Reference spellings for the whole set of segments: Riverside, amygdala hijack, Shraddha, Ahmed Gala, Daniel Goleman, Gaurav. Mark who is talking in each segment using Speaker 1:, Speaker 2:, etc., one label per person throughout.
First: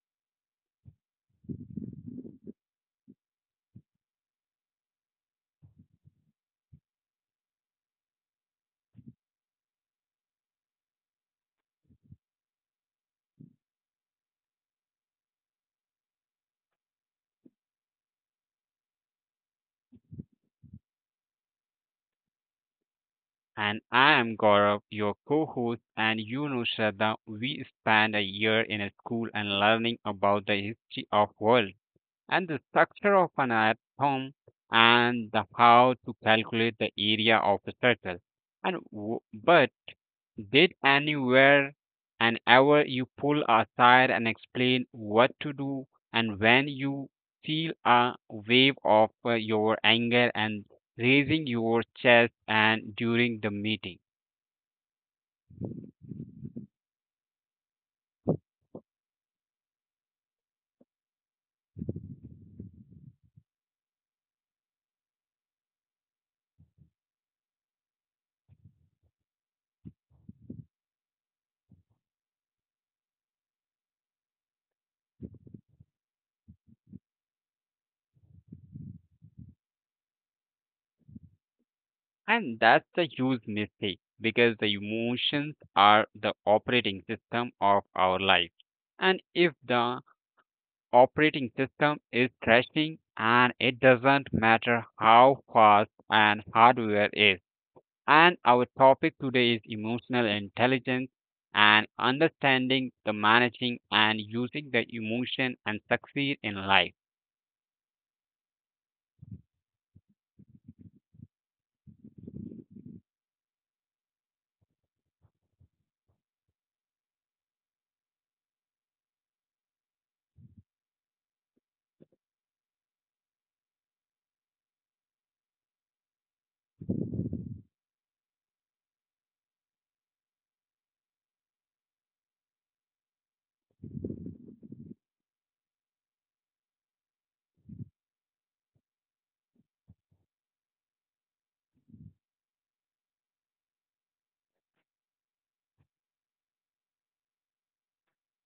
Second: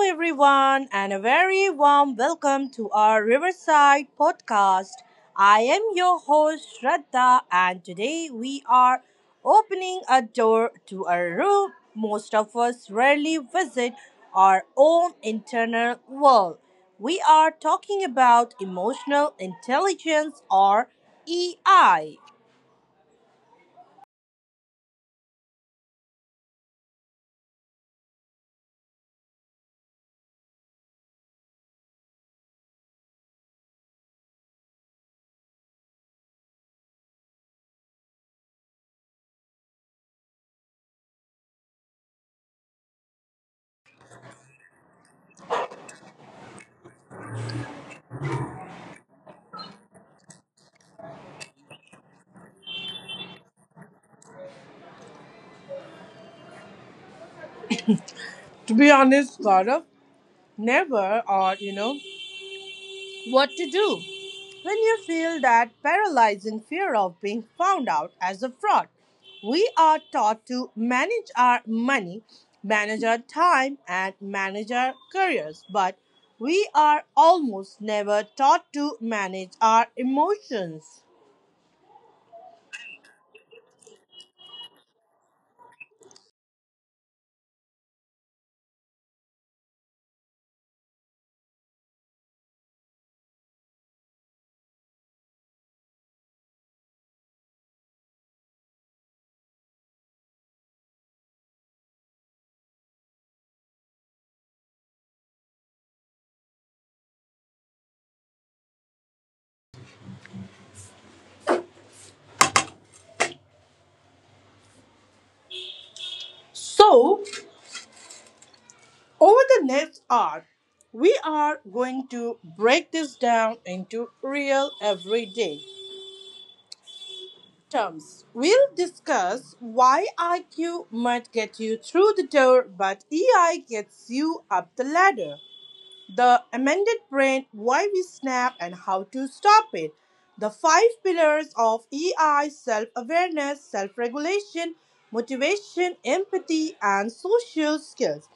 Speaker 1: everyone, and a very warm welcome to our Riverside podcast. I am your host, Shraddha, and today we are opening a door to a room most of us rarely visit our own internal world. We are talking about emotional intelligence or EI.
Speaker 2: And I am Gaurav, your co host, and Shraddha, we spend a year in a school and learning about the history of world and the structure of an atom and the how to calculate the area of a circle. But did anywhere and ever you pull aside and explain what to do and when you feel a wave of your anger and raising your chest and during the meeting?
Speaker 1: To be honest, Gaurav, never or what to do. When you feel that paralyzing fear of being found out as a fraud, we are taught to manage our money, manage our time, and manage our careers, but we are almost never taught to manage our emotions.
Speaker 2: And that's a huge mistake because the emotions are the operating system of our life. And if the operating system is crashing and it doesn't matter how fast and hardware is. And our topic today is emotional intelligence and understanding the managing and using the emotion and succeed in life.
Speaker 1: So, over the next hour, we are going to break this down into real everyday terms. We'll discuss why IQ might get you through the door, but EI gets you up the ladder. The amended brain, why we snap, and how to stop it. The five pillars of EI self awareness, self regulation, motivation, empathy, and social skills.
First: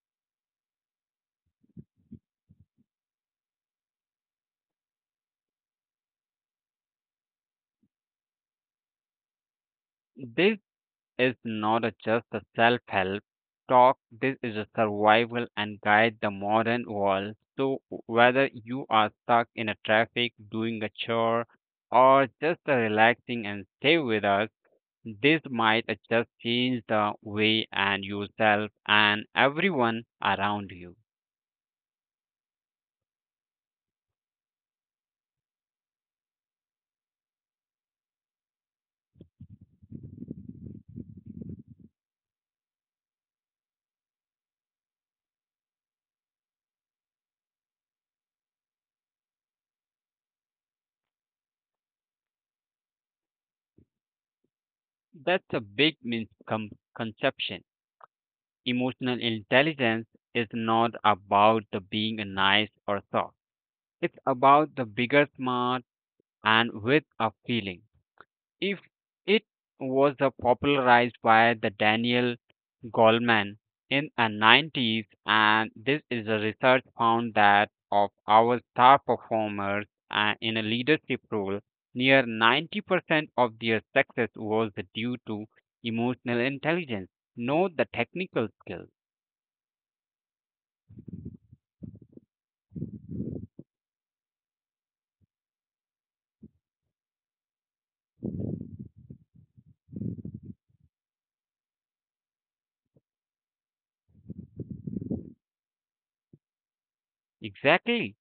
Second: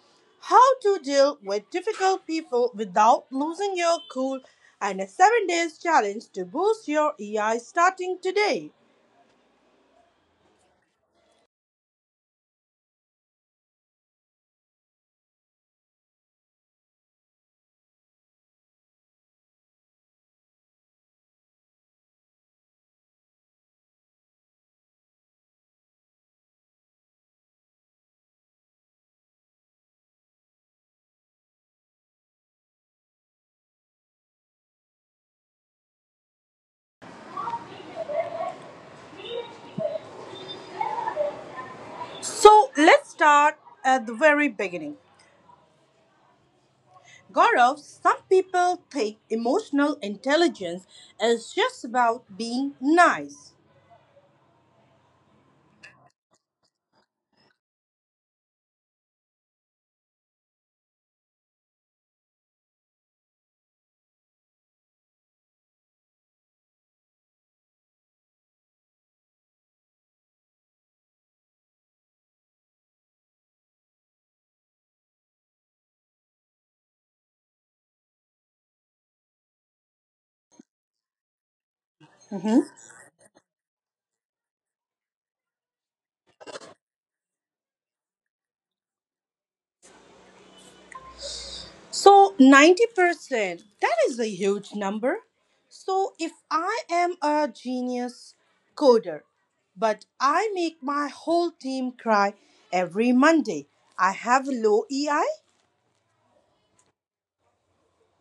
Speaker 1: How to deal with difficult people without losing your cool, and a 7 days challenge to boost your EI starting today.
Speaker 2: This is not a just a self help talk, this is a survival and guide the modern world. So, whether you are stuck in a traffic, doing a chore, or just relaxing and stay with us, this might just change the way and yourself and everyone around you.
Speaker 1: So let's start at the very beginning. Gaurav, some people think emotional intelligence is just about being nice.
Speaker 2: That's a big misconception. Emotional intelligence is not about the being nice or soft. It's about the bigger smart and with a feeling. If it was the popularized by the Daniel Goleman in the 90s, and this is a research found that of our star performers in a leadership role, near
Speaker 1: Mhm.
Speaker 2: 90% of their success was due to emotional intelligence, not the technical skills.
Speaker 1: So 90%, that is a huge number. So if I am a genius coder, but I make my whole team cry every Monday, I have low EI?
Speaker 2: Exactly,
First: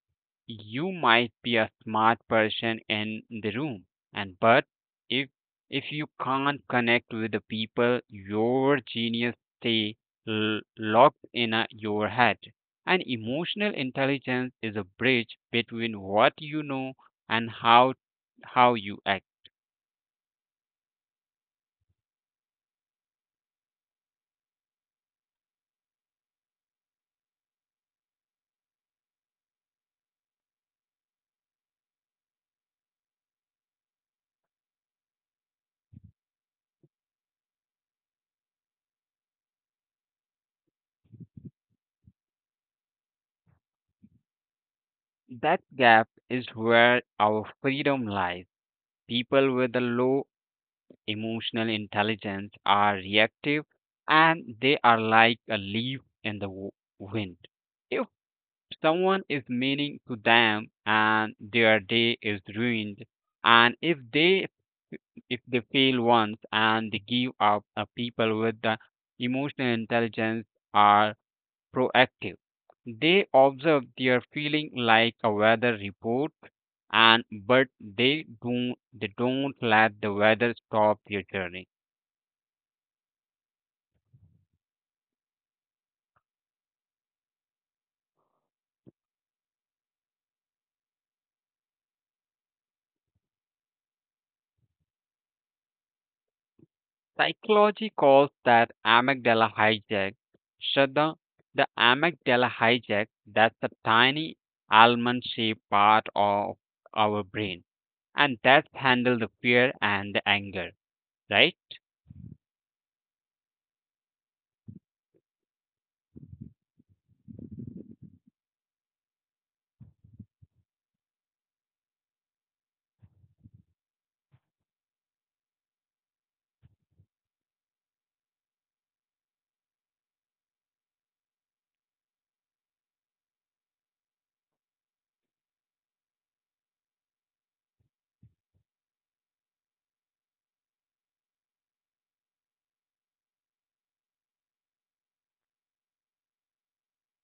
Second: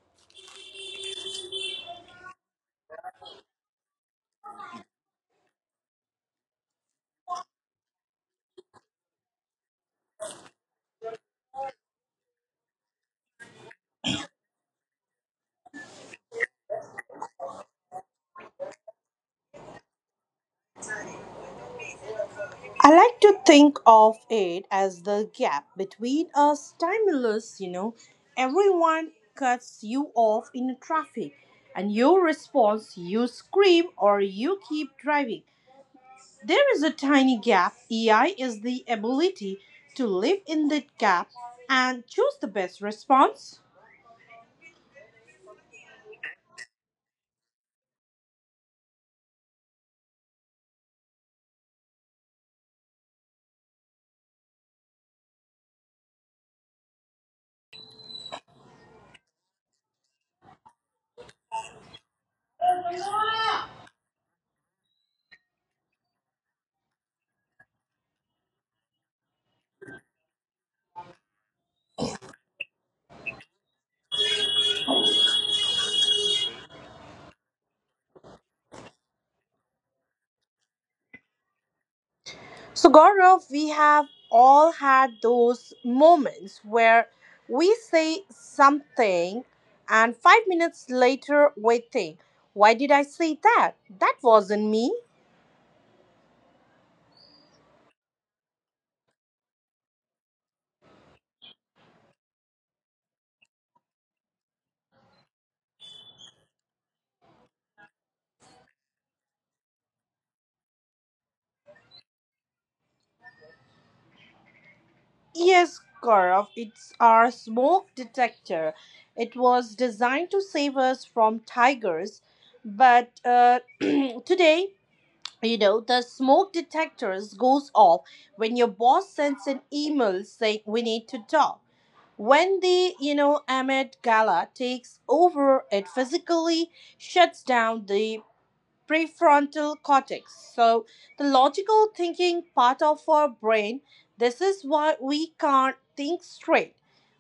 Speaker 2: you might be a smart person in the room and but if if you can't connect with the people your genius stay locked in a, your head, and emotional intelligence is a bridge between what you know and how you act.
Speaker 1: I like to think of it as the gap between a stimulus, everyone cuts you off in traffic, and your response, you scream or you keep driving. There is a tiny gap. EI is the ability to live in that gap and choose the best response.
Speaker 2: That gap is where our freedom lies. People with a low emotional intelligence are reactive, and they are like a leaf in the wind. If someone is meaning to them and their day is ruined, and if they fail once and they give up, people with the emotional intelligence are proactive. They observe their feeling like a weather report, and but they don't let the weather stop their journey.
Speaker 1: So, Gaurav, we have all had those moments where we say something and 5 minutes later we think, why did I say that? That wasn't me.
Speaker 2: Psychology calls that amygdala hijack. Shraddha, the amygdala hijack, that's a tiny almond shaped part of our brain. And that's handle the fear and the anger, right?
Speaker 1: Yes, Gaurav, it's our smoke detector. It was designed to save us from tigers, but today, the smoke detectors goes off when your boss sends an email saying we need to talk. When Ahmed Gala takes over, it physically shuts down the prefrontal cortex. So, the logical thinking part of our brain, this is why we can't think straight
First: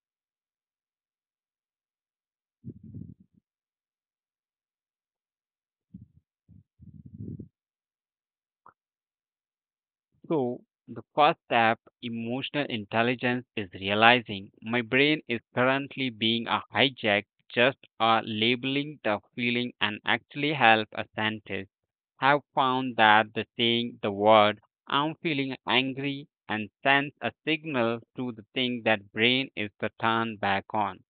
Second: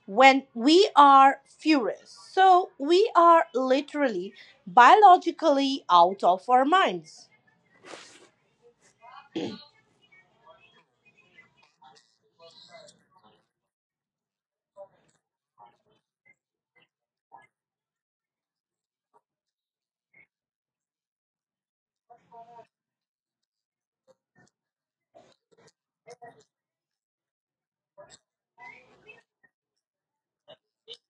Speaker 1: when we are furious. So, we are literally biologically out of our minds.
Speaker 2: So, the first step, emotional intelligence, is realizing my brain is currently being a hijacked. Just labeling the feeling and actually help a scientist have found that the saying the word I'm feeling angry and sends a signal to the thing that brain is to turn back on.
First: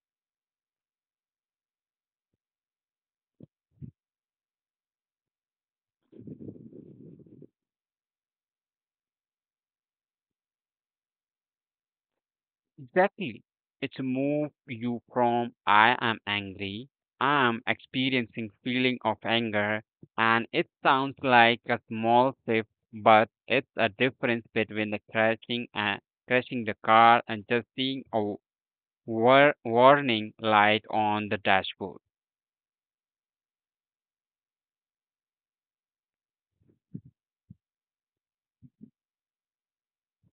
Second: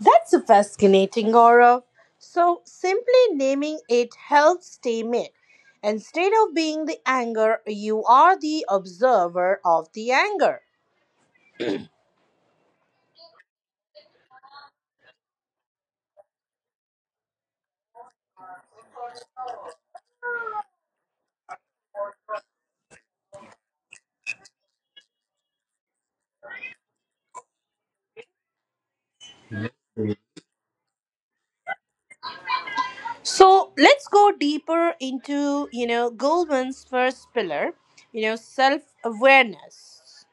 Speaker 1: That's a fascinating aura. So, simply naming it helps tame it. Instead of being the anger, you are the observer of the anger.
Speaker 2: Exactly. It's move you from I am angry, I'm experiencing feeling of anger, and it sounds like a small shift, but it's a difference between the crashing and crashing the car and just seeing a warning light on the dashboard.
Speaker 1: So, let's go deeper into, Goldman's first pillar, self awareness.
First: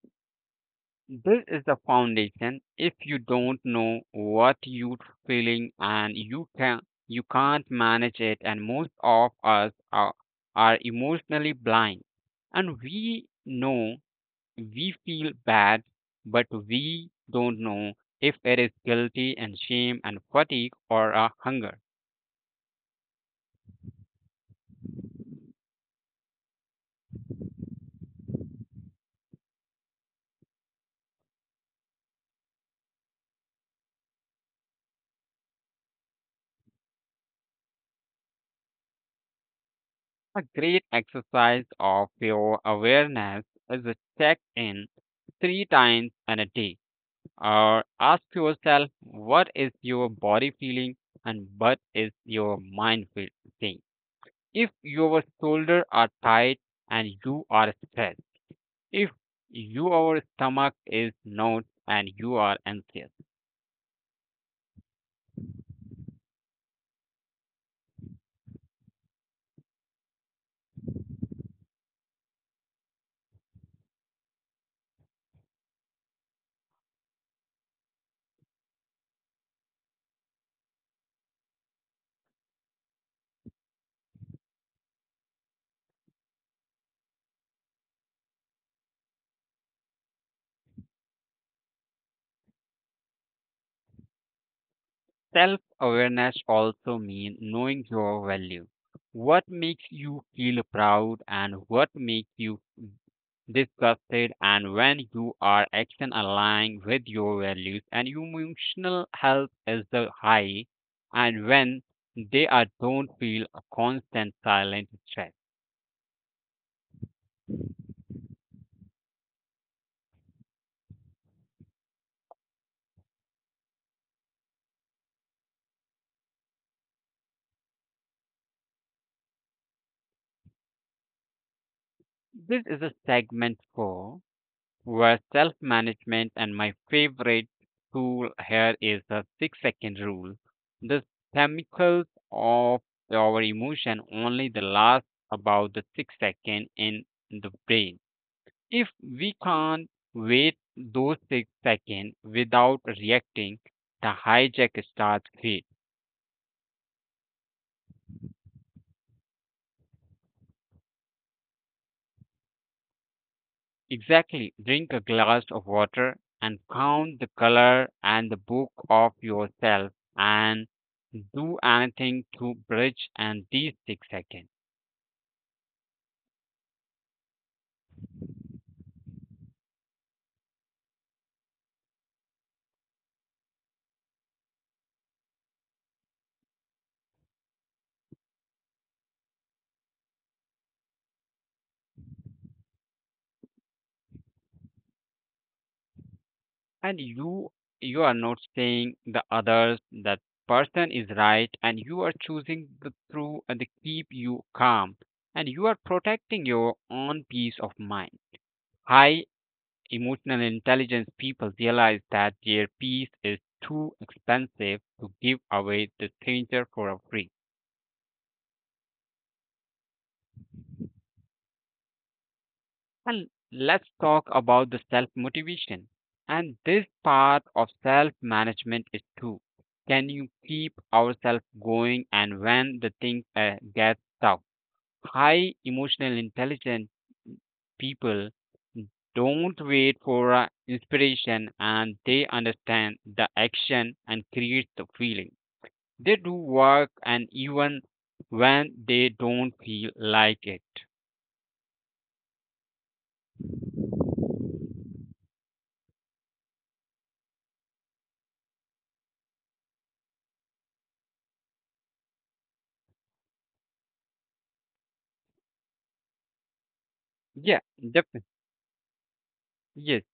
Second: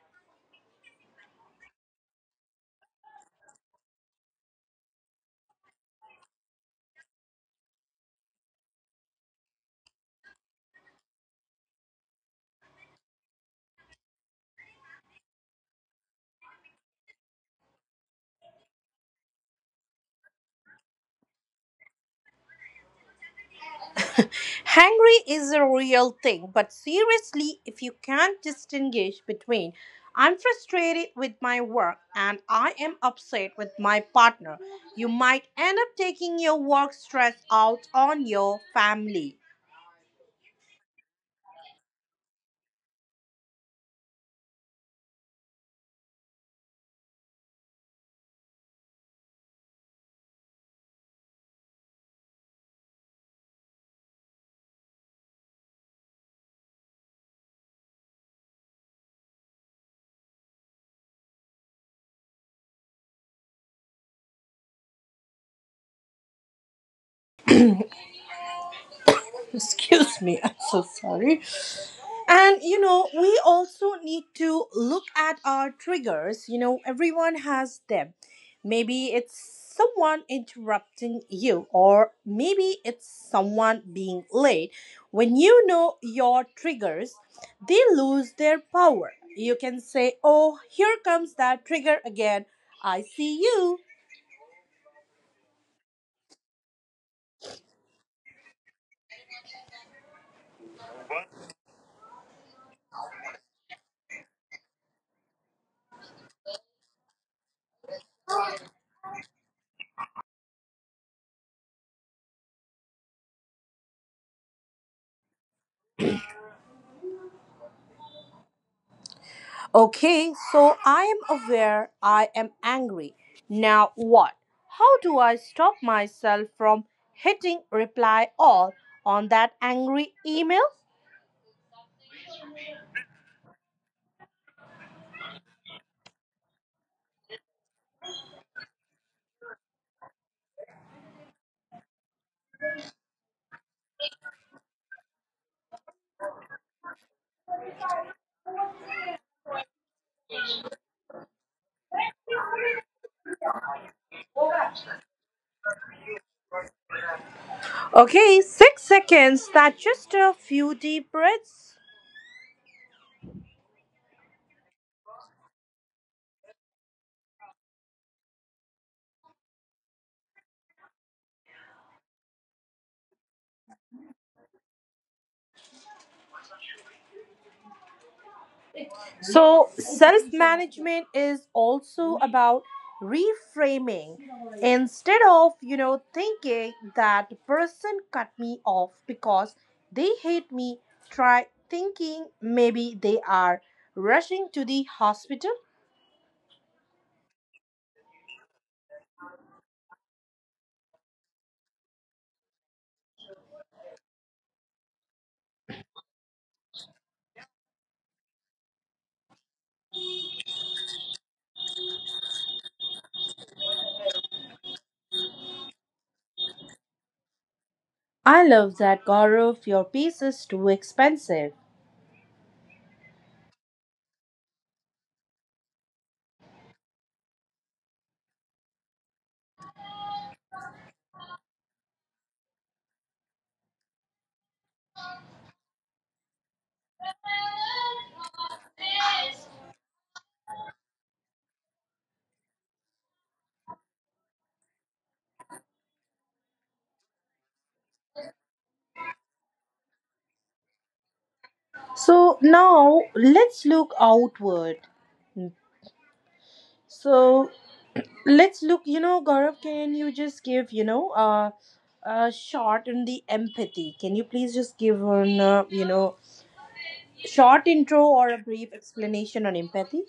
Speaker 2: This is the foundation. If you don't know what you're feeling and you can't manage it, and most of us are emotionally blind, and we know we feel bad, but we don't know if it is guilty and shame and fatigue or a hunger.
Speaker 1: Hungry is a real thing, but seriously, if you can't distinguish between I'm frustrated with my work and I am upset with my partner, you might end up taking your work stress out on your family.
Speaker 2: A great exercise of your awareness is a check in three times in a day, or ask yourself what is your body feeling and what is your mind saying. If your shoulders are tight and you are stressed, if your stomach is not and you are anxious,
Speaker 1: Excuse me, I'm so sorry. And we also need to look at our triggers. Everyone has them. Maybe it's someone interrupting you, or maybe it's someone being late. When you know your triggers, they lose their power. You can say, oh, here comes that trigger again. I see you.
Speaker 2: self awareness also means knowing your value. What makes you feel proud and what makes you disgusted, and when you are action aligned with your values and emotional health is the high, and when they are don't feel a constant silent stress.
Speaker 1: Okay, so I am aware I am angry. Now what? How do I stop myself from hitting reply all on that angry email?
Speaker 2: This is a segment four where self management and my favorite tool here is the 6 second rule. The chemicals of our emotion only the last about the 6 second in the brain. If we can't wait those 6 seconds without reacting, the hijack starts great.
Speaker 1: Okay, 6 seconds. That's just a few deep breaths.
Speaker 2: Exactly. Drink a glass of water and count the color and the book of yourself and do anything to bridge and these 6 seconds.
Speaker 1: So, self management is also about reframing. Instead of, thinking that person cut me off because they hate me, try thinking maybe they are rushing to the hospital.
Speaker 2: And you are not saying the others that person is right, and you are choosing the true and the keep you calm, and you are protecting your own peace of mind. High emotional intelligence people realize that their peace is too expensive to give away to stranger for a free.
Speaker 1: I love that, Gaurav. Your piece is too expensive.
Speaker 2: And let's talk about the self motivation. And this part of self management is too. Can you keep ourselves going and when the thing gets tough? High emotional intelligent people don't wait for inspiration, and they understand the action and create the feeling. They do work and even when they don't feel like it.
Speaker 1: So, now let's look outward. So, let's look, Gaurav, can you just give, a short on the empathy? Can you please just give on,
Speaker 2: Yeah,
Speaker 1: short intro
Speaker 2: definitely.
Speaker 1: or a brief explanation on
Speaker 2: Yes,
Speaker 1: empathy?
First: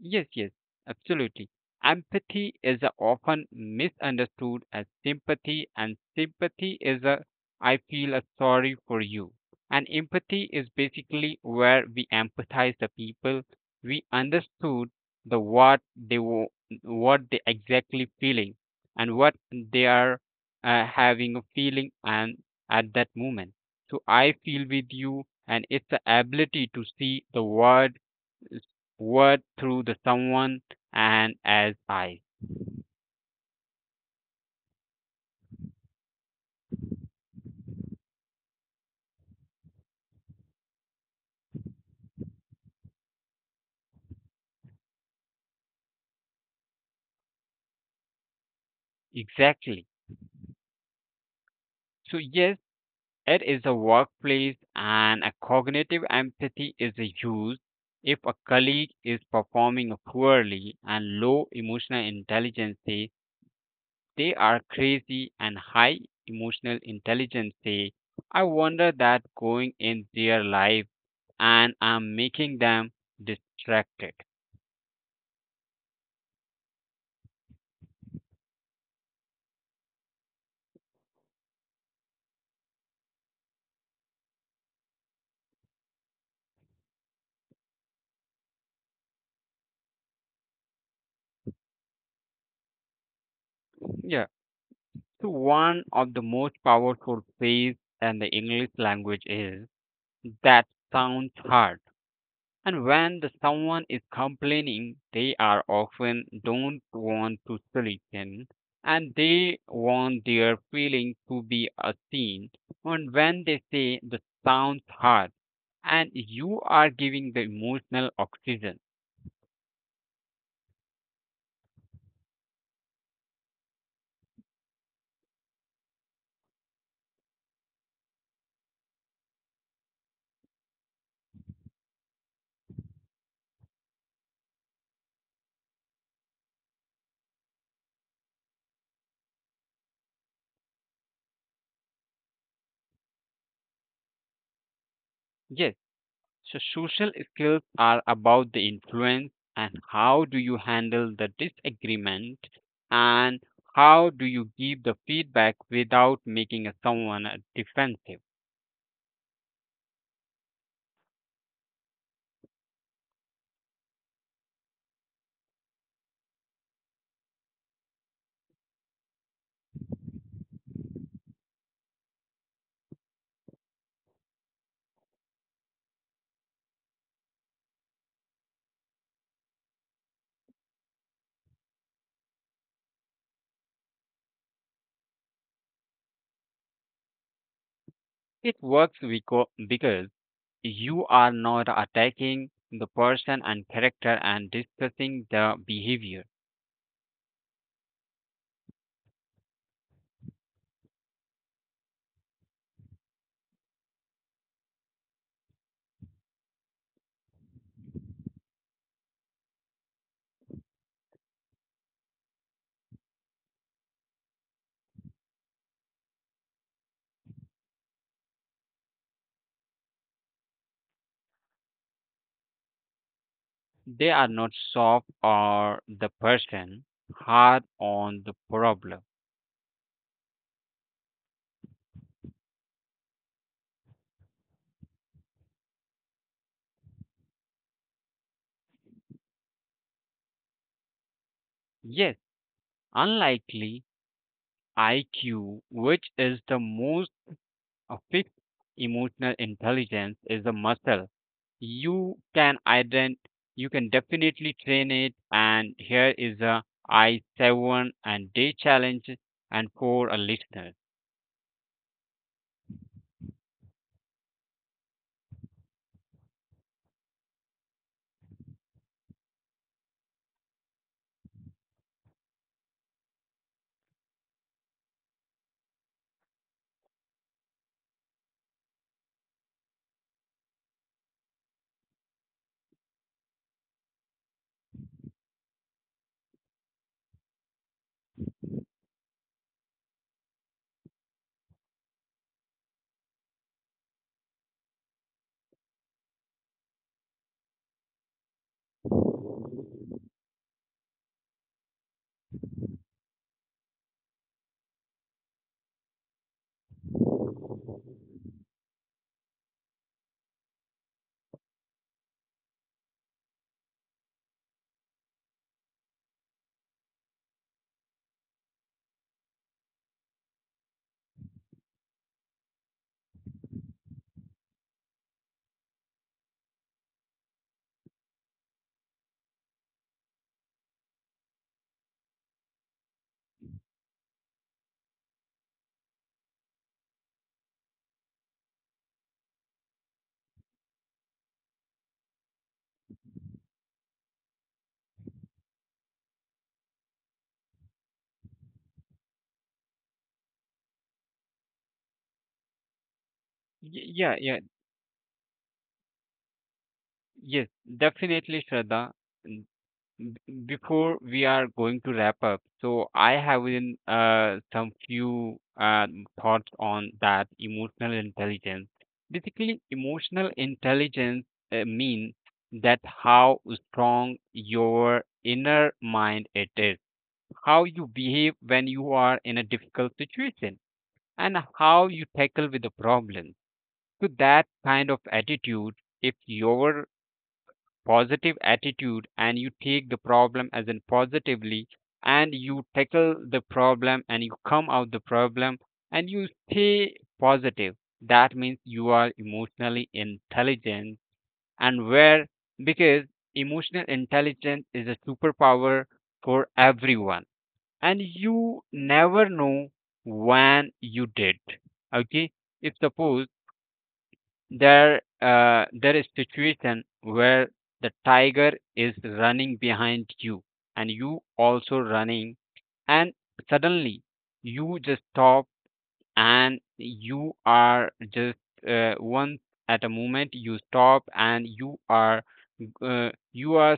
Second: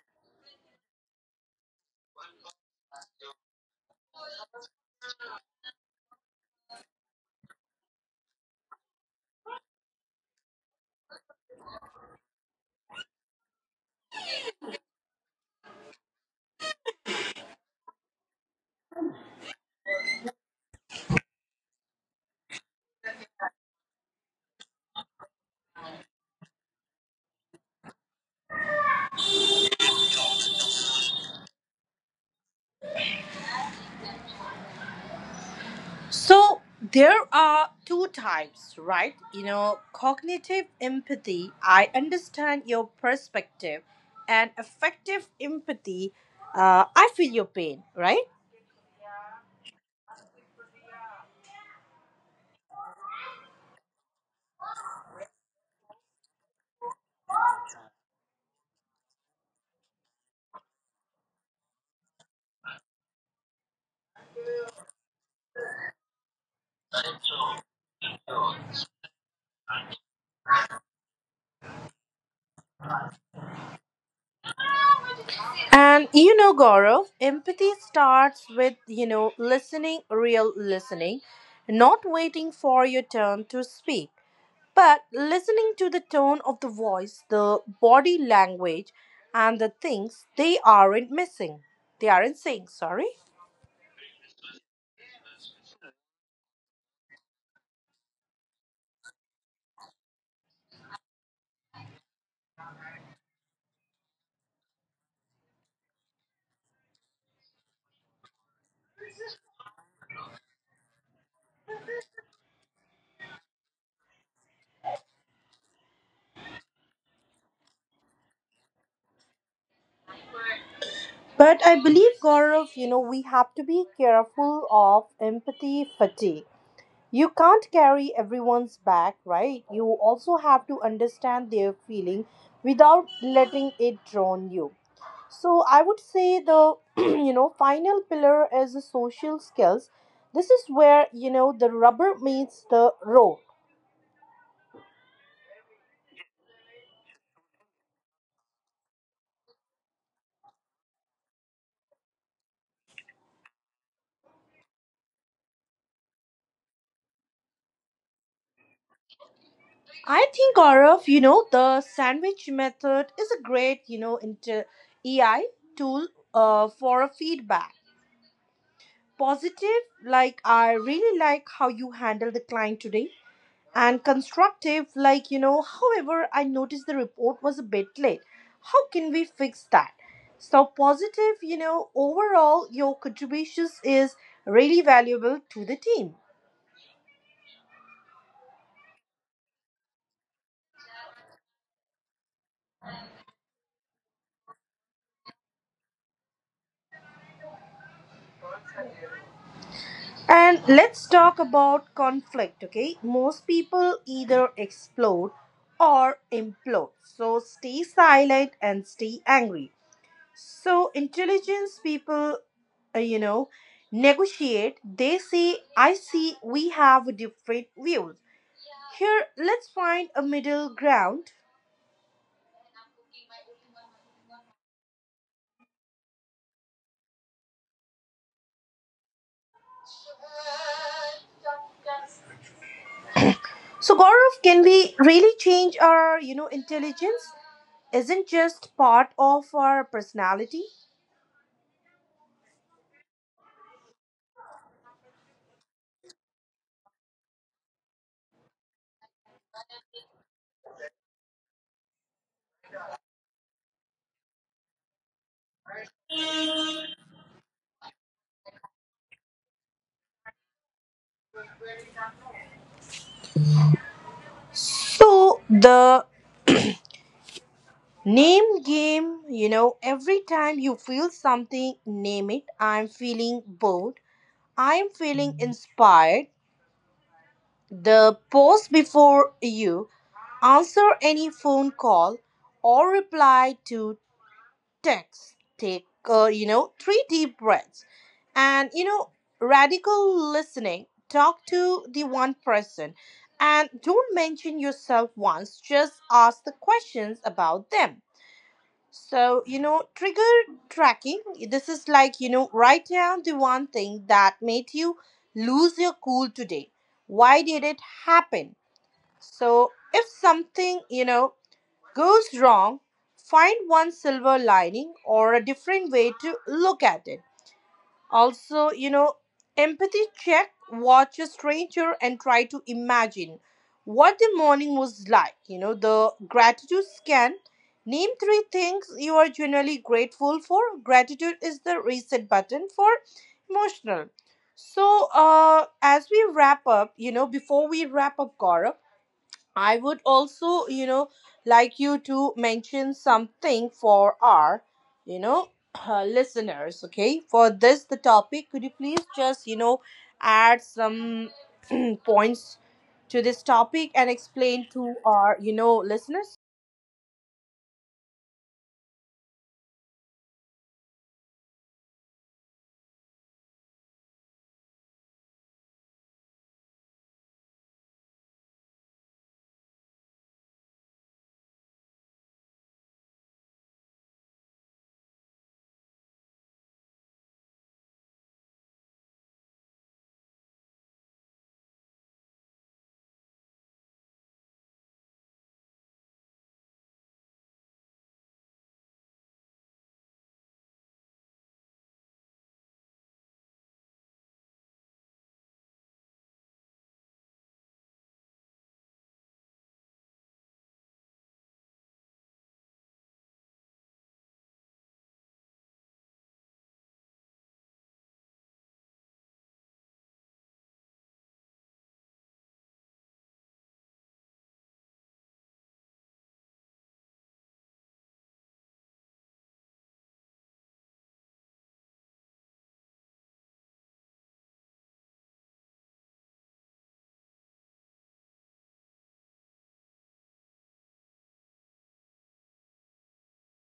Speaker 2: yes, yes, absolutely. Empathy is a often misunderstood as sympathy, and sympathy is a I feel a sorry for you. And empathy is basically where we empathize the people. We understood the what they exactly feeling and what they are having a feeling and at that moment. So I feel with you, and it's the ability to see the world word through the someone and as I.
Speaker 1: So there are two types, right? Cognitive empathy, I understand your perspective, and affective empathy, I feel your pain, right?
Speaker 2: Exactly. So, yes, it is a workplace and a cognitive empathy is used if a colleague is performing poorly, and low emotional intelligence say they are crazy, and high emotional intelligence say I wonder that going in their life and I'm making them distracted.
Speaker 1: And Gaurav, empathy starts with, listening, real listening, not waiting for your turn to speak, but listening to the tone of the voice, the body language, and the things they aren't missing. They aren't saying, sorry.
Speaker 2: Yeah, so one of the most powerful phrase in the English language is that sounds hard. And when the someone is complaining, they are often don't want to solution, and they want their feeling to be a seen. And when they say the sounds hard and you are giving the emotional oxygen.
Speaker 1: But I believe, Gaurav, we have to be careful of empathy fatigue. You can't carry everyone's back, right? You also have to understand their feeling without letting it drown you. So I would say the final pillar is the social skills. This is where the rubber meets the road.
Speaker 2: Yes. So social skills are about the influence, and how do you handle the disagreement, and how do you give the feedback without making a someone defensive.
Speaker 1: I think Gaurav, the sandwich method is a great, EI tool for a feedback. Positive, like I really like how you handle the client today, and constructive, like however I noticed the report was a bit late, how can we fix that? So positive, overall your contributions is really valuable to the team.
Speaker 2: It works because you are not attacking the person and character and discussing the behavior.
Speaker 1: And let's talk about conflict. Okay, most people either explode or implode, so stay silent and stay angry. So intelligence people, uh, you know, negotiate. They see, I see, we have different views. Here, let's find a middle ground.
Speaker 2: They are not soft or the person hard on the problem.
Speaker 1: So Gaurav, can we really change our, intelligence? Isn't just part of our personality.
Speaker 2: Yes, unlikely IQ, which is the most a fixed emotional intelligence is a muscle. You can ident you can definitely train it, and here is a I seven and day challenge and for a listener.
Speaker 1: So the name game, every time you feel something, name it. I'm feeling bored. I'm feeling inspired. The pause before you answer any phone call or reply to text. Take, three deep breaths. And, radical listening. Talk to the one person and don't mention yourself once, just ask the questions about them. So, trigger tracking. This is like, write down the one thing that made you lose your cool today. Why did it happen? So, if something, goes wrong, find one silver lining or a different way to look at it. Also, empathy check, watch a stranger and try to imagine what the morning was like. The gratitude scan. Name three things you are generally grateful for. Gratitude is the reset button for emotional. So, as we wrap up, before we wrap up, Gaurav, I would also, like you to mention something for our, you know, listeners, okay? For this, the topic, could you please just, add some points to this
Speaker 2: Y-
Speaker 1: topic and
Speaker 2: yeah, yeah,
Speaker 1: explain to our, listeners?
Speaker 2: yes, definitely Shraddha. b- Before we are going to wrap up, so I have in some few thoughts on that emotional intelligence. Basically, emotional intelligence means that how strong your inner mind it is, how you behave when you are in a difficult situation, and how you tackle with the problem. So that kind of attitude, if your positive attitude and you take the problem as in positively and you tackle the problem and you come out the problem and you stay positive, that means you are emotionally intelligent, and where because emotional intelligence is a superpower for everyone, and you never know when you did. Okay, if suppose there is situation where the tiger is running behind you, and you also running, and suddenly you just stop, and you are just once at a moment you stop, and you are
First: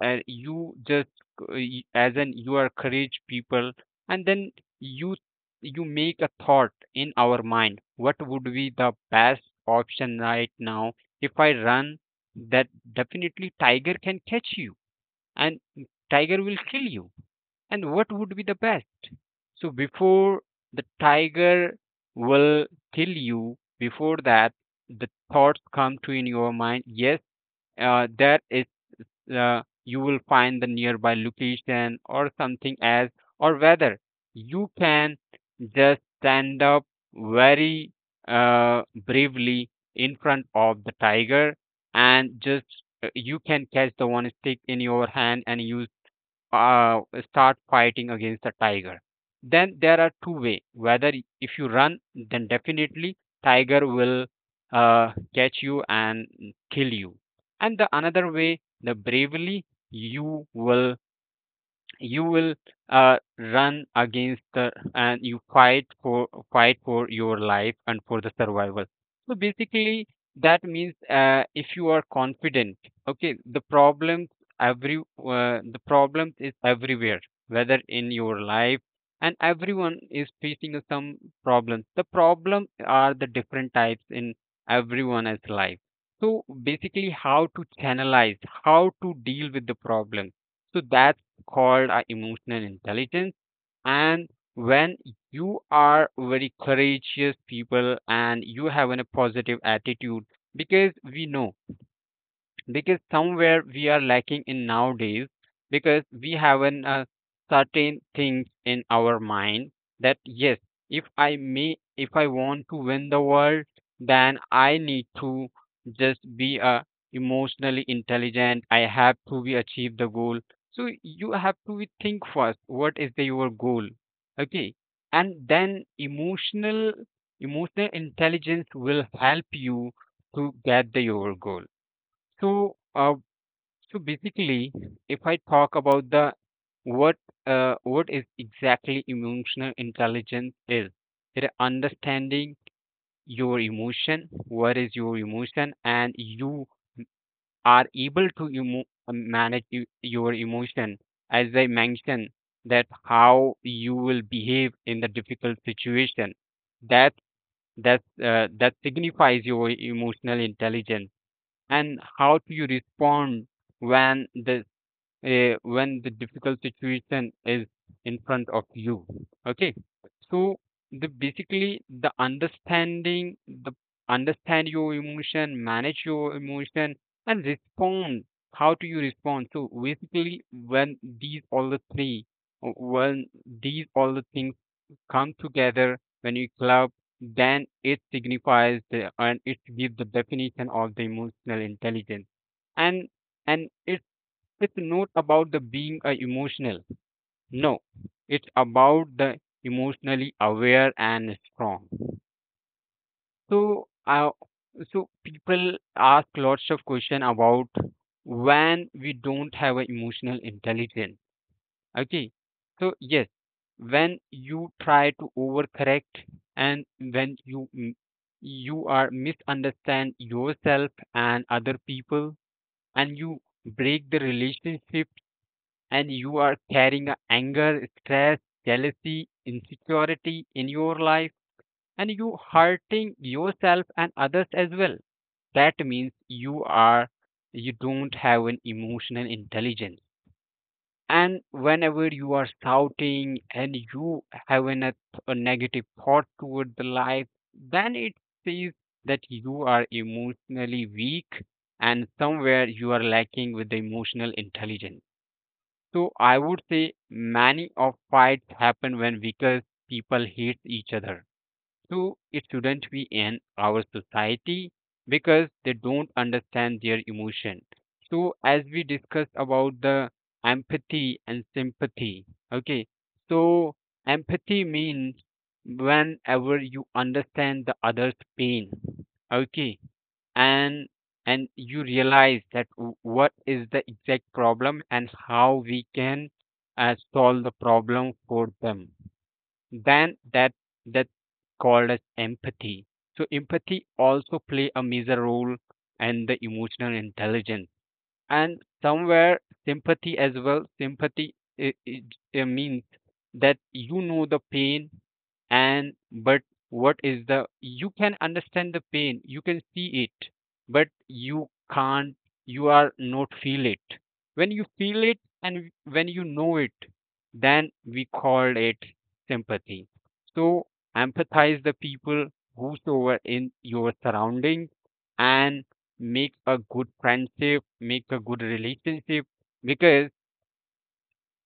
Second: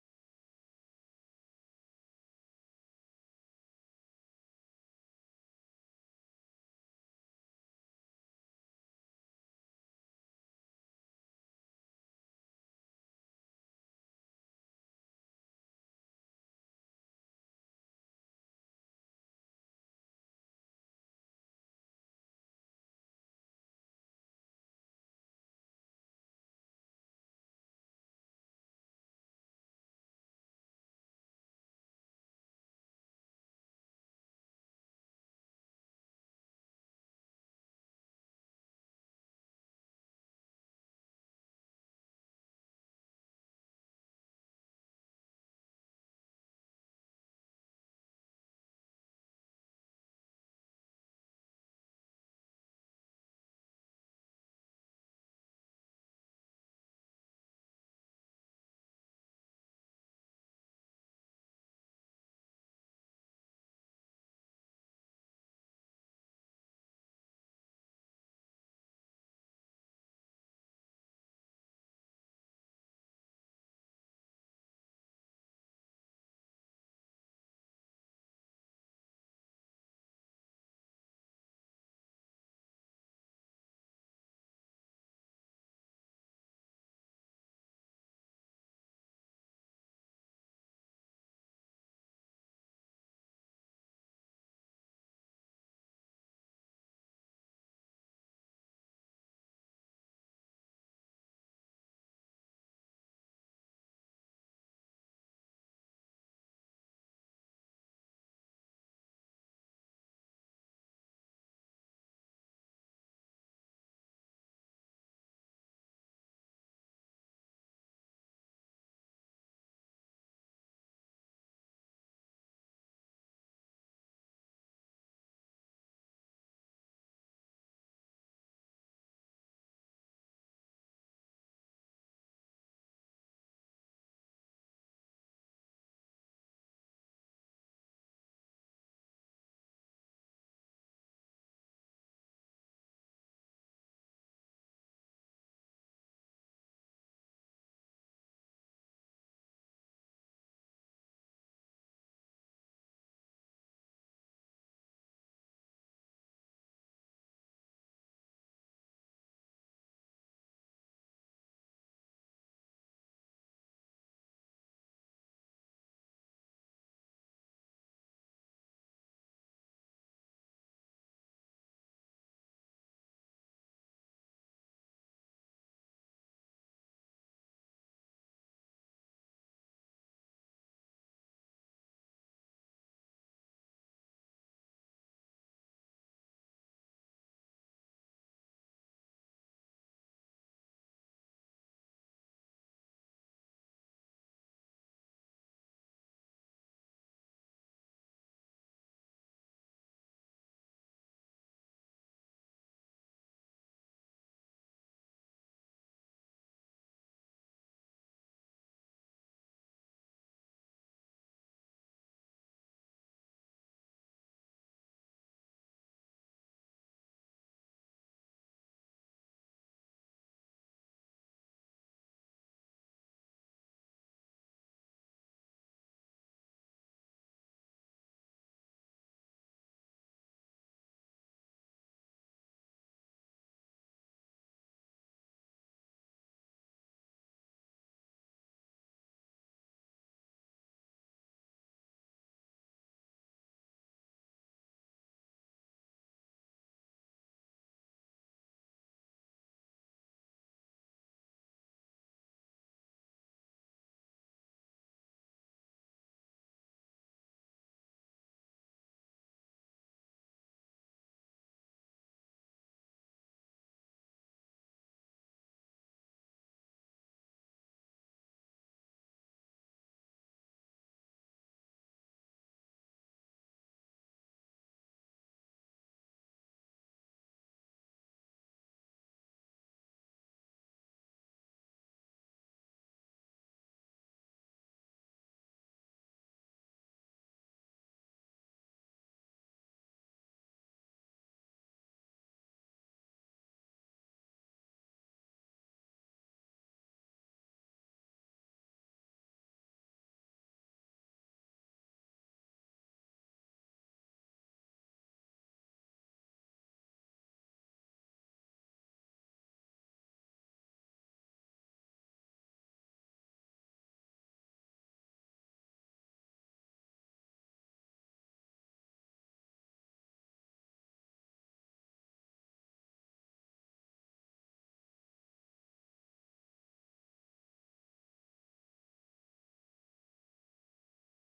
Speaker 2: and you just as an you are courage people, and then you you make a thought in our mind what would be the best option right now. If I run, that definitely tiger can catch you and tiger will kill you, and what would be the best? So before the tiger will kill you, before that the thoughts come to in your mind. Yes, there is, you will find the nearby location or something as, or whether you can just stand up very bravely in front of the tiger, and just you can catch the one stick in your hand and use, uh, start fighting against the tiger. Then there are two way, whether if you run, then definitely tiger will catch you and kill you, and the another way the bravely you will you will run against the and you fight for your life and for the survival. So basically that means if you are confident, okay, the problems, every the problems is everywhere, whether in your life, and everyone is facing some problems. The problem are the different types in everyone's life. So basically how to channelize, how to deal with the problem, so that called emotional intelligence. And when you are very courageous people and you have an a positive attitude, because we know, because somewhere we are lacking in nowadays, because we haven't certain things in our mind. That yes, If I want to win the world, then I need to just be emotionally intelligent. I have to be achieve the goal. So you have to be think first what is your goal. Okay. And then emotional intelligence will help you to get the your goal. so, uh, so basically, if I talk about the what what is exactly emotional intelligence is, it is understanding your emotion, what is your emotion, and you are able to manage your emotion. As I mentioned, that how you will behave in the difficult situation. That that signifies your emotional intelligence and how do you respond when the when the difficult situation is in front of you. Okay. So the basically the understanding the understand your emotion, manage your emotion, and respond, how do you respond. So basically when these all the three when these all the things come together, when you club, then it signifies the, and it gives the definition of the emotional intelligence. And and it, it's not about the being emotional. No, it's about the emotionally aware and strong. So, uh, so people ask lots of question about when we don't have an emotional intelligence. Okay, so yes, when you try to overcorrect and when you you are misunderstand yourself and other people and you break the relationship and you are carrying a anger, stress, jealousy, insecurity in your life, and you hurting yourself and others as well. That means you are, you don't have an emotional intelligence. And whenever you are shouting and you having a negative thought toward the life, then it says that you are emotionally weak and somewhere you are lacking with the emotional intelligence. So I would say many of fights happen when weaker people hate each other. So it shouldn't be in our society because they don't understand their emotion. So as we discussed about the empathy and sympathy, okay. So empathy means whenever you understand the other's pain, okay, and and you realize that what is the exact problem and how we can solve the problem for them, then that's called as empathy. So empathy also play a major role in the emotional intelligence. And somewhere sympathy as well. Sympathy means that you know the pain and but what is the, you can understand the pain, you can see it, but you can't, you are not feel it. When you feel it and when you know it, then we call it sympathy. So empathize the people whosoever in your surroundings, and make a good friendship, make a good relationship. Because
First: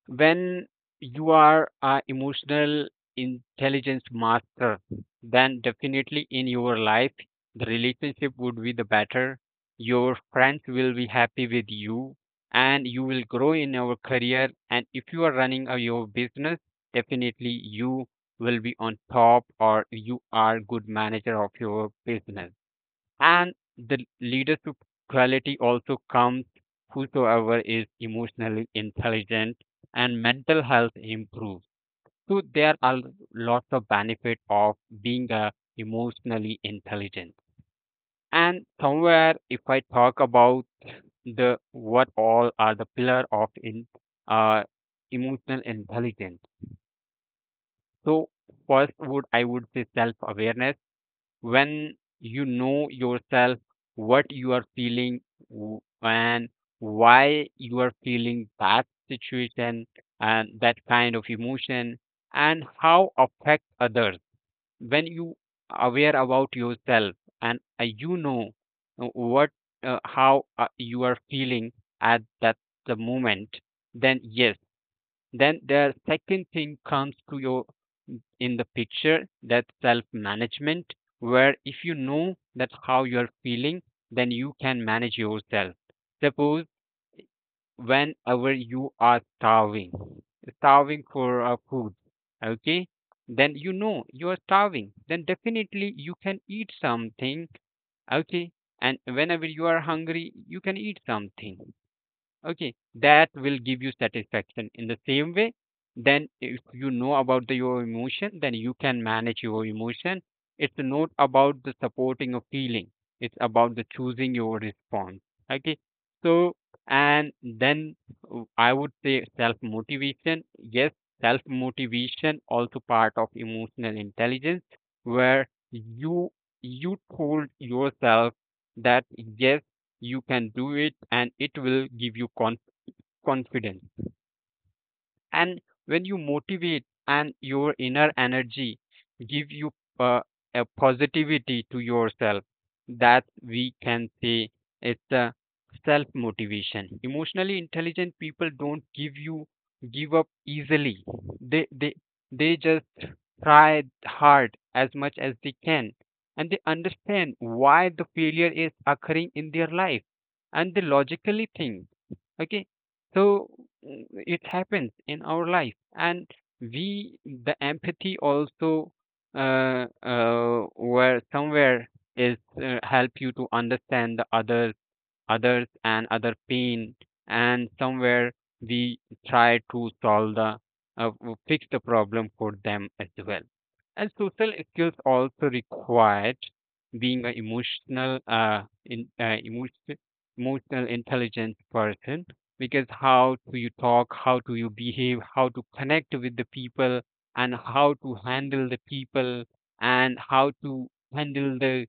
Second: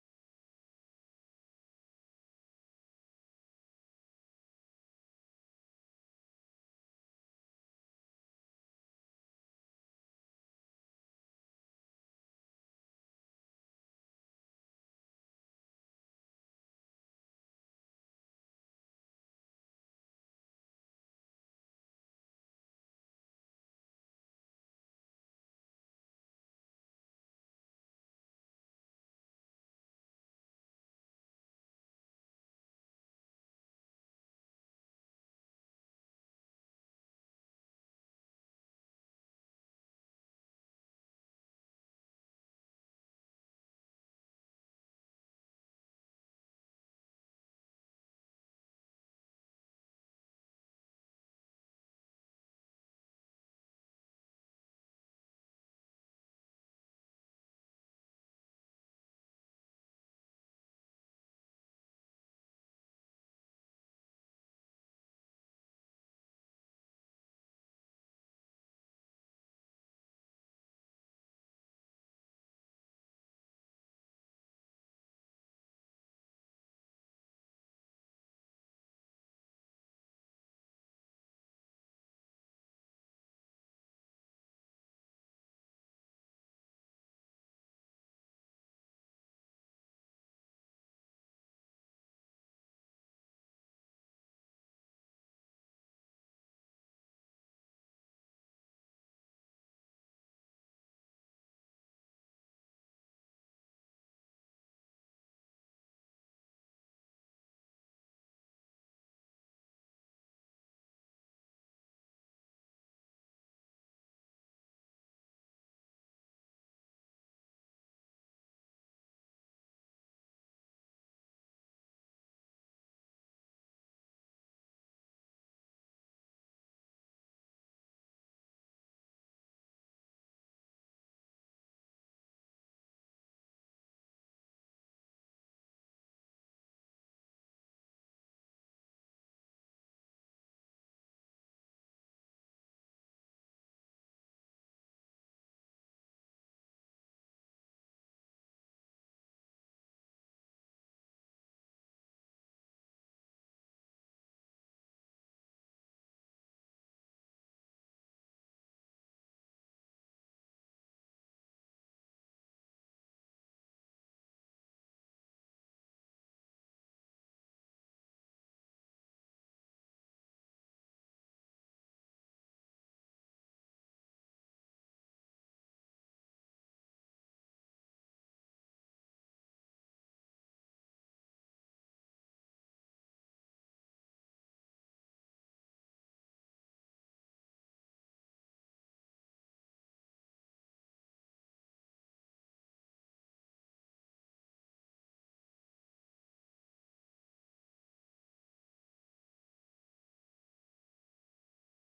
Speaker 2: when you are a emotional intelligence master, then definitely in your life the relationship would be the better. Your friends will be happy with you, and you will grow in your career. And if you are running your business, definitely you will be on top, or you are good manager of your business. And the leadership quality also comes whosoever is emotionally intelligent and mental health improves. So there are lots of benefit of being a emotionally intelligent. And somewhere if I talk about the what all are the pillar of in uh, emotional intelligence. So first would I would say self awareness. When you know yourself, what you are feeling, and why you are feeling that situation and that kind of emotion and how affect others. When you aware about yourself and you know what how you are feeling at that the moment, then yes, then the second thing comes to your in the picture, that self management, where if you know that how you are feeling, then you can manage yourself. Suppose whenever you are starving, starving for food, okay, then you know you are starving, then definitely you can eat something, okay, and whenever you are hungry, you can eat something. Okay, that will give you satisfaction. In the same way, then if you know about your emotion, then you can manage your emotion. It's not about the supporting of feeling, it's about the choosing your response. Okay. So and then I would say self motivation. Yes, self motivation also part of emotional intelligence, where you told yourself that yes, you can do it, and it will give you confidence. And when you motivate and your inner energy give you uh, a positivity to yourself, that we can say it's a self motivation. Emotionally intelligent people don't give you give up easily. They they they just try hard as much as they can, and they understand why the failure is occurring in their life, and they logically think. Okay. So mm, it happens in our life, and we the empathy also where somewhere is help you to understand the other, others and other pain. And somewhere we try to solve the uh, fix the problem for them as well. And social skills also required being an emotional intelligence person, because how do you talk, how do you behave, how to connect with the people, and how to handle the people, and how to handle the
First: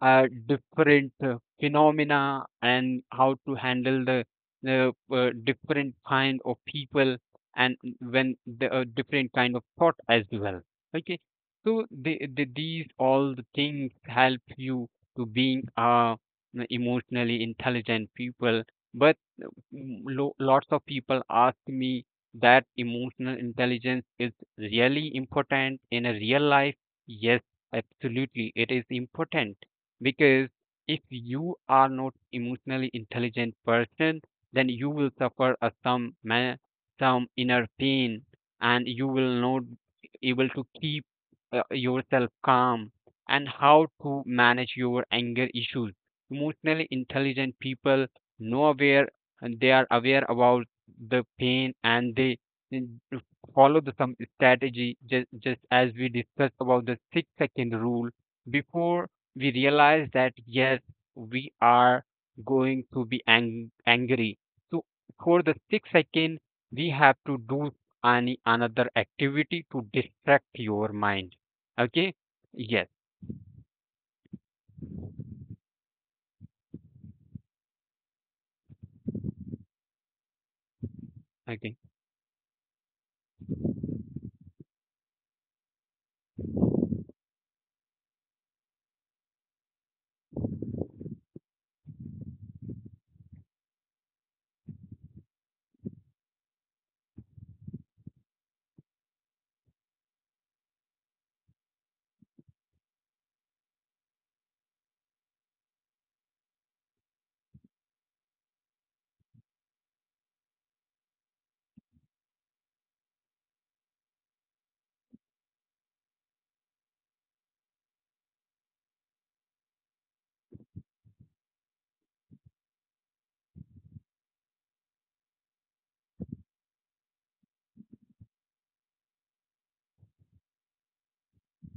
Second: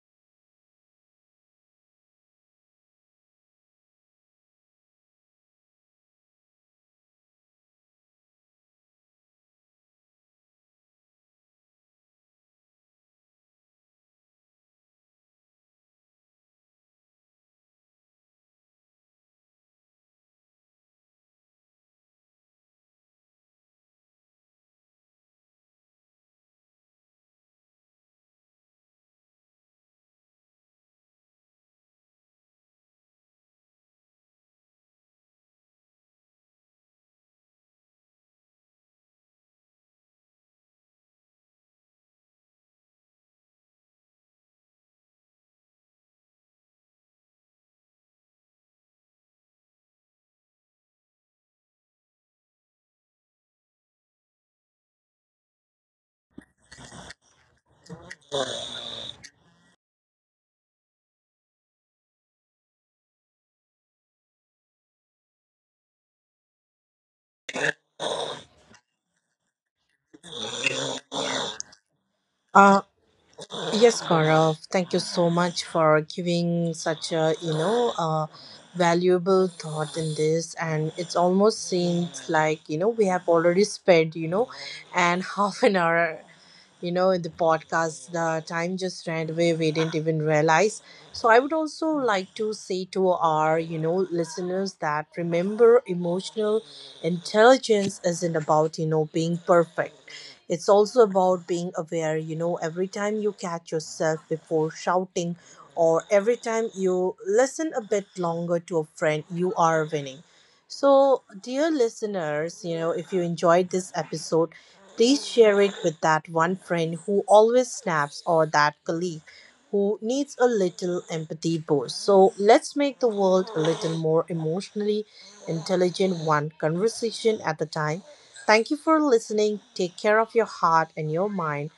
Speaker 2: different phenomena, and how to handle the different kind of people, and when the different kind of thought as well. Okay. So these all the things help you to being emotionally intelligent people. But uh, lots of people ask me that emotional intelligence is really important in a real life. Yes, absolutely it is important, because if you are not emotionally intelligent person, then you will suffer a some inner pain, and you will not able to keep yourself calm and how to manage your anger issues. Emotionally intelligent people know aware, and they are aware about the pain, and they n- follow the some strategy, just as we discussed about the 6 second rule before. We realize that yes, we are going to be angry. So for the six second, we have to do any another activity to distract your mind. Okay? Yes.
Speaker 1: Yes, Gaurav, thank you so much for giving such a, valuable thought in this. And it's almost
Speaker 2: Okay.
Speaker 1: seems like, we have already spent, and half an hour in the podcast. The time just ran away, we didn't even realize. So I would also like to say to our listeners that remember emotional intelligence isn't about being perfect. It's also about being aware. Every time you catch yourself before shouting, or every time you listen a bit longer to a friend, you are winning. So dear listeners, if you enjoyed this episode, please share it with that one friend who always snaps or that colleague who needs a little empathy boost. So let's make the world a little more emotionally intelligent, one conversation at a time. Thank you for listening. Take care of your heart and your mind.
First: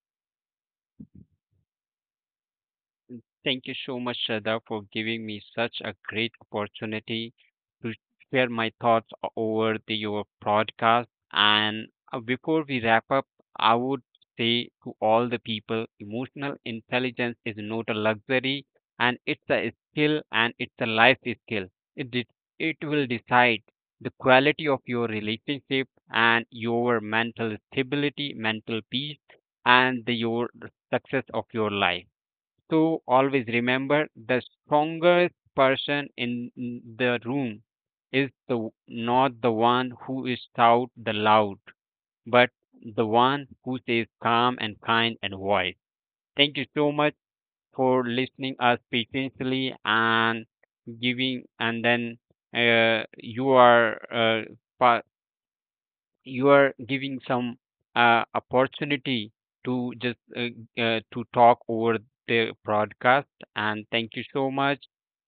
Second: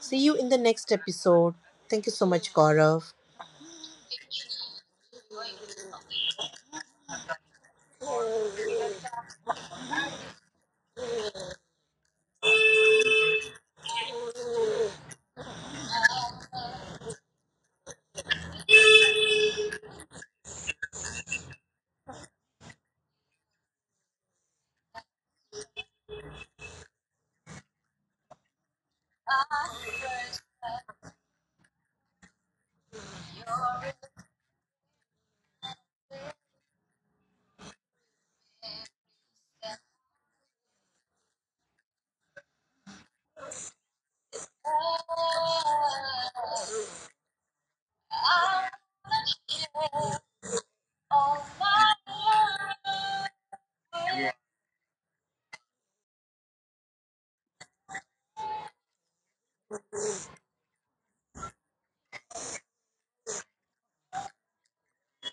Speaker 1: See you in the next episode. Thank you so much, Gaurav.
Speaker 2: Thank you so much, Shraddha, for giving me such a great opportunity to share my thoughts over your podcast. And before we wrap up, I would say to all the people, emotional intelligence is not a luxury, and it's a skill, and it's a life skill. It de- it will decide the quality of your relationship and your mental stability, mental peace, and your success of your life. To always remember the strongest person in the room is the not the one who is shout the loud, but the one who stays calm and kind and wise. Thank you so much for listening us patiently and giving and then you are pa- you are giving some opportunity to just to talk over the broadcast. And thank you so much,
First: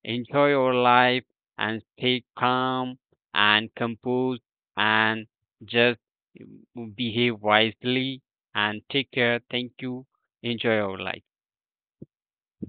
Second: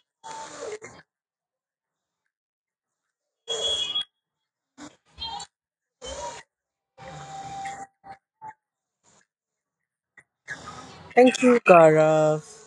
Speaker 2: enjoy your life, and stay calm and composed, and just mm, behave wisely, and take care, thank you, enjoy your life.
Speaker 1: Thank you, Gaurav.